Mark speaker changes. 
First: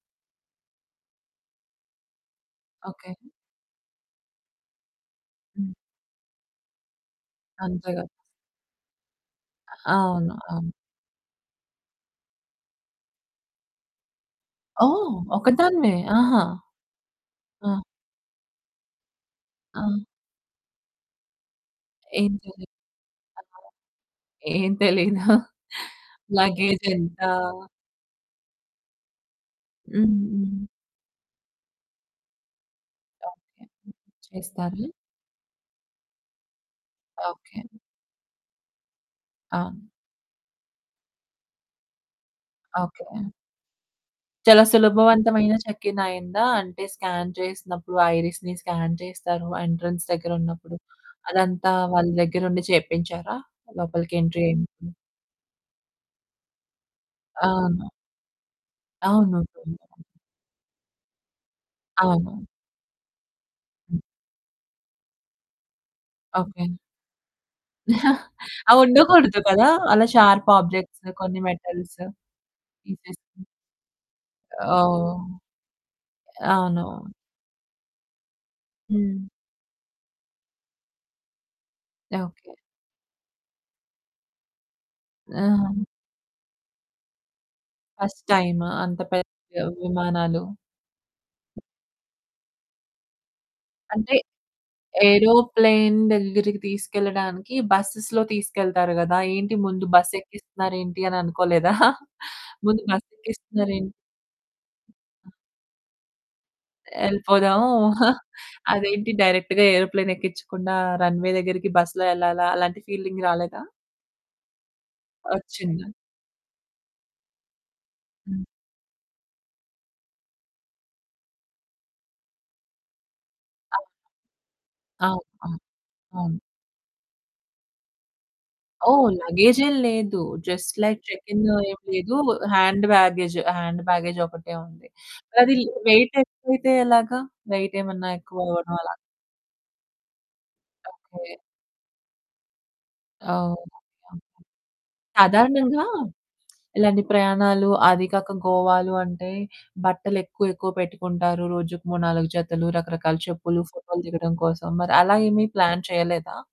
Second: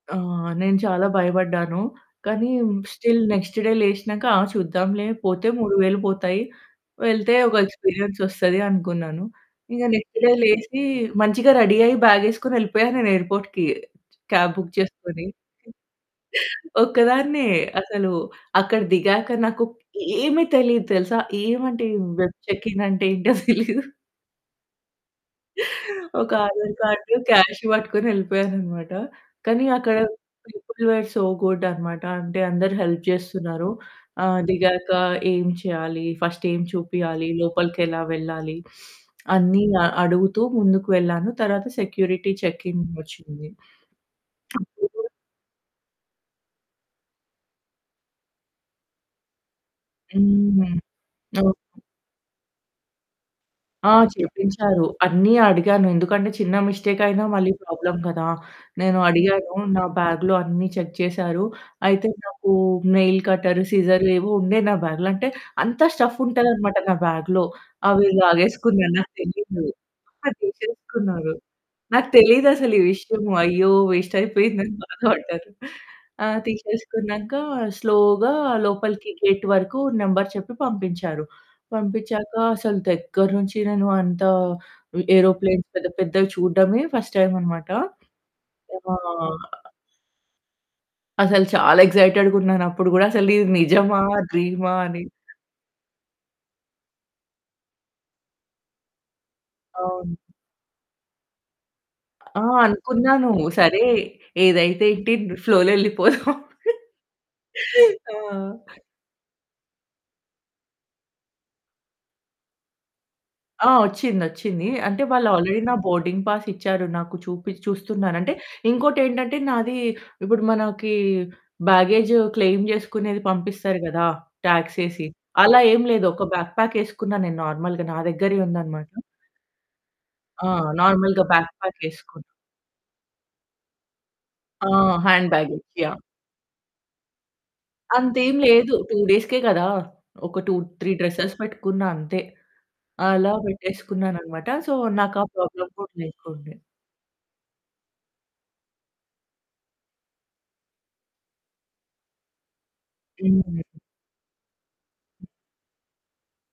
Speaker 1: ఆ! నేను చాలా భయపడ్డాను. కానీ మ్
Speaker 2: ఓకే.
Speaker 1: స్టిల్ నెక్స్ట్ డే లేషినక ఆ! చూద్దాంలే పోతే
Speaker 2: హ్మ్.
Speaker 1: 3000 పోతాయి, వెళ్తే ఒక
Speaker 2: అంతేగా?
Speaker 1: ఎక్స్‌పీరియన్సొస్తది అనుకున్నాను. ఇగా నెక్స్ట్ డే
Speaker 2: అవును. అవును.
Speaker 1: లేసి మంచిగా రెడీ అయ్యి బ్యాగేసుకొని ఏళ్ళిపోయా నేను ఎయిర్‌పోర్ట్‌కి. క్యాబ్ బుక్
Speaker 2: ఓహ్!
Speaker 1: చేసుకొని,
Speaker 2: ఒక్కదానివే? ఆహా!
Speaker 1: హ్మ్, ఒక్కదాన్నే
Speaker 2: ఆ!
Speaker 1: అసలు అక్కడ దిగాక నాకు
Speaker 2: ఆ!
Speaker 1: ఏమి తెలీదు తెలుసా? ఏమంటే ఏం వెబ్
Speaker 2: ఏంటది? ఎలా?
Speaker 1: చెకింగ్ అంటే ఏంటో తెలిదు.
Speaker 2: ఏం తెలీదా?
Speaker 1: ఒక ఆధార్ కార్డు
Speaker 2: లగేజేంత?
Speaker 1: క్యాష్ పట్టుకొని యెళ్ళిపోయాననమాట. కానీ అక్కడ
Speaker 2: హ్మ్. హ్మ్.
Speaker 1: పీపుల్ వర్ సో గుడ్ అనమాట. అంటే అందరు హెల్ప్
Speaker 2: ఓకే.
Speaker 1: జేస్తున్నారు. ఆహ్, దిగాక
Speaker 2: చేస్తారా?
Speaker 1: ఏమి చేయాలి ఫస్ట్ ఏమి చూపియాలి,
Speaker 2: ఓకే.
Speaker 1: లోపలికి ఎలా వెళ్ళాలి, అన్ని
Speaker 2: అవును.
Speaker 1: ఆ! అడుగుతూ ముందుకు వెళ్ళాను, తరువాత సెక్యూరిటీ చెకింగ్
Speaker 2: ఓకే.
Speaker 1: వచ్చింది.
Speaker 2: చాలా
Speaker 1: అపుడు గూడా
Speaker 2: సులభవంతమైన చెకిన్ అయిందా? అంటే స్కాన్ చేసినప్పుడు, ఐరిస్‌ని స్కాన్ చేస్తారు, ఎంట్రన్స్
Speaker 1: హ్మ్.
Speaker 2: దగ్గరున్నప్పుడు, అదంతా
Speaker 1: ఓకే.
Speaker 2: వాళ్ళ దగ్గరుండి చేయిపించారా?
Speaker 1: ఆ!
Speaker 2: లోపలికి ఎంట్రీ
Speaker 1: చెయిపించారు.
Speaker 2: అయింది.
Speaker 1: అన్ని అడిగాను ఎందుకంటే చిన్న మిస్టేకయినా మళ్ళీ
Speaker 2: అవును.
Speaker 1: ప్రాబ్లమ్ కదా! నేను
Speaker 2: అవును.
Speaker 1: అడిగాను నా
Speaker 2: [unintelligible]
Speaker 1: బ్యాగ్‌లో అన్ని చెక్ చేసారు. అయితే
Speaker 2: అవును.
Speaker 1: నాకు నైల్ కట్టర్, సిజర్ ఏవో ఉండే నా బ్యాగ్‌లో, అంటే అంత
Speaker 2: ఓకే.
Speaker 1: స్టఫ్ఫుంటాదనమాట నా బ్యాగ్‌లో. అవి లాగేసుకున్నారు. నాకు
Speaker 2: అవుండకూడదు
Speaker 1: తెలీదు.
Speaker 2: కదా! అలా
Speaker 1: ఆ!
Speaker 2: షార్ప్ ఆబ్జెక్ట్స్
Speaker 1: తీసేసుకున్నారు.
Speaker 2: కొన్ని మెటల్స్
Speaker 1: నాకు తెలీదసలీవిషయము.
Speaker 2: తీసేస్తే
Speaker 1: అయ్యో! వేస్ట్ అయిపోయిందని
Speaker 2: ఓహ్!
Speaker 1: బాధపడ్డాను. ఆ!
Speaker 2: అవును.
Speaker 1: తీసేసుకున్నాక స్లో‌గా లోపలికి
Speaker 2: హ్మ్.
Speaker 1: గేట్ వరకు నంబర్ చెప్పి పంపించారు. పంపిచ్చాక
Speaker 2: ఓకే.
Speaker 1: అసలు దగ్గర నుంచి నేను అంత వి ఏరోప్లేన్స్
Speaker 2: ఆ!
Speaker 1: పెద్ద పెద్దవి చూడడమే ఫస్ట్ టైమనమాట.
Speaker 2: ఫస్ట్ టైమా?
Speaker 1: విమా
Speaker 2: అంత పెద్ద విమానాలు.
Speaker 1: అసలు చాలా ఎక్సైటెడ్‌గున్నానుప్పుడు గూడా అసలు ఇది నిజమా
Speaker 2: అంటే
Speaker 1: డ్రీమా అని.
Speaker 2: ఏరోప్లేన్ దగ్గరికి తీసుకెళ్లడానికి బసెస్‌లో తీసుకెళ్తారు గాదా! ఏంటి ముందు
Speaker 1: అవును.
Speaker 2: బస్సెక్కిస్తున్నారేంటి అని అనుకోలేదా?
Speaker 1: ఆ!
Speaker 2: ముందు
Speaker 1: అనుకున్నాను. సరే
Speaker 2: బసేక్కిస్తున్నారేంటి?
Speaker 1: ఏదైతే ఏంటి
Speaker 2: అ!
Speaker 1: ను ఫ్లో‌లో యెళ్ళిపోదాం.
Speaker 2: యెళ్ళిపోదాం.
Speaker 1: ఆ!
Speaker 2: అదేంటి డైరెక్ట్‌గా ఏరోప్లేన్ ఎక్కిచ్చకుండా రన్‌వే దగ్గరికి బస్‌లో యెళ్ళాలా? అలాంటి ఫీలింగ్ రాలేదా?
Speaker 1: ఆ! వచ్చిందొచ్చింది. అంటే వాళ్ళు ఆల్రెడీ నా
Speaker 2: వచ్చిందా!
Speaker 1: బోర్డింగ్ పాస్ ఇచ్చారు. నాకు చూపి చూస్తున్నానంటే
Speaker 2: హ్మ్.
Speaker 1: ఇంకోటేంటంటే నాది ఇప్పుడు మనకి బ్యాగేజ్ క్లెయిం జేసుకునేది పంపిస్తారు
Speaker 2: అవ్
Speaker 1: గదా! టాక్సేసి,
Speaker 2: అవును. అవును.
Speaker 1: అలా ఏమి లేదు, ఒక
Speaker 2: అవును.
Speaker 1: బ్యాక్ ప్యాకేసుకున్న నేను నార్మల్‌గా నా దగ్గరే ఉందనమాట.
Speaker 2: ఓహ్! లగేజేం లేదు.
Speaker 1: ఆ!
Speaker 2: జస్ట్ లైక్
Speaker 1: నార్మల్‌గా
Speaker 2: చెకింగ్
Speaker 1: బ్యాక్ ప్యాక్
Speaker 2: ఏమి లేదు,
Speaker 1: ఏసుకున్నా.
Speaker 2: హ్యాండ్ బ్యాగేజ్ హ్యాండ్ బ్యాగేజ్ ఒకటే
Speaker 1: ఆ!
Speaker 2: ఉంది.
Speaker 1: హ్యాండ్
Speaker 2: అదేలే
Speaker 1: బ్యాగేజ్ యాహ్!
Speaker 2: వెయిట్ ఎక్కువైతే ఎలాగా? వెయిటేమన్నా
Speaker 1: అంతేమి లేదు.
Speaker 2: ఎక్కువవ్వడం అలాగా.
Speaker 1: 2 డేస్‌కే కదా! ఒక 2, 3
Speaker 2: ఓకే.
Speaker 1: డ్రెసెస్ పెట్టుకున్నా అంతే. అలా
Speaker 2: ఓహ్! యాహ్!
Speaker 1: పెట్టేసుకున్నానన్నమాట. సో నాకా ప్రాబ్లమ్
Speaker 2: సాధారణంగా
Speaker 1: కూడా లేకుండే.
Speaker 2: ఇలాంటి ప్రయాణాలు, అది కాక గోవాలు అంటే బట్టలెక్కువ ఎక్కువ పెట్టుకుంటారు, రోజుకి 3, 4 జతలు, రకరకాల
Speaker 1: హ్మ్.
Speaker 2: చెప్పులు, ఫోటో‌లు దిగడం కోసం. మరి అలా ఏమి ప్లాన్ చేయలేదా?